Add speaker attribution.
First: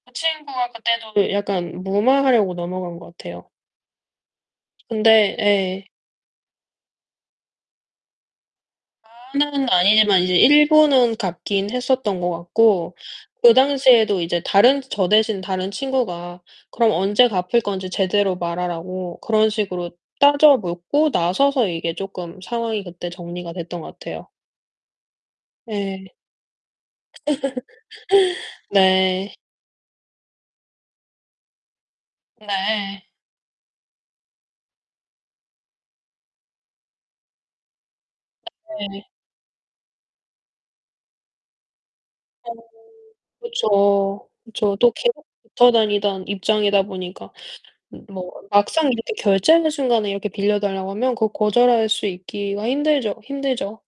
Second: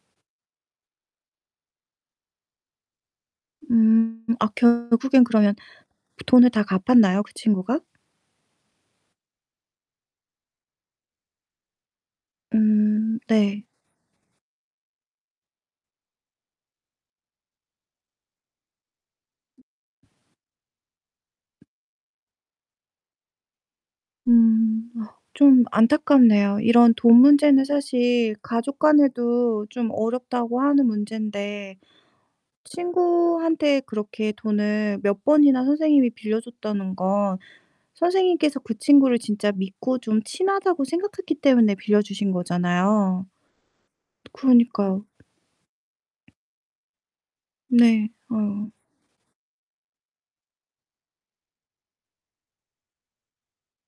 Speaker 1: 그 친구가 그때도 이 약간 무마하려고 넘어간 것 같아요.
Speaker 2: 음. 아
Speaker 1: 근데
Speaker 2: 결국엔 그러면
Speaker 1: 예.
Speaker 2: 부 돈을 다 갚았나요 그 친구가?
Speaker 1: 다 그날은 아니지만 이제 일부는 갚긴 했었던 것 같고
Speaker 2: 음
Speaker 1: 그
Speaker 2: 네.
Speaker 1: 당시에도 이제 다른 저 대신 다른 친구가 그럼 언제 갚을 건지 제대로 말하라고 그런 식으로 따져 묻고 나서서 이게 쪼끔 상황이 그때 정리가 됐던 것 같아요.
Speaker 2: 음 아 좀
Speaker 1: 예.
Speaker 2: 안타깝네요. 이런 돈 문제는 사실 가족
Speaker 1: 네.
Speaker 2: 간에도 좀 어렵다고 하는 문제인데
Speaker 1: 네.
Speaker 2: 친구한테 그렇게 돈을 몇 번이나 선생님이 빌려 줬다는 건 선생님께서 그
Speaker 1: 네.
Speaker 2: 친구를 진짜 믿고 좀 친하다고 생각했기 때문에 빌려주신
Speaker 1: 음.
Speaker 2: 거잖아요.
Speaker 1: 그쵸. 그쵸. 또
Speaker 2: 그러니까요.
Speaker 1: 계속 붙어 다니던 입장이다 보니까 음
Speaker 2: 네,
Speaker 1: 뭐
Speaker 2: 어유.
Speaker 1: 막상 이렇게 결제하는 순간에 이렇게 빌려 달라고 하면 그거 거절할 수 있기가 힘들죠 힘들죠.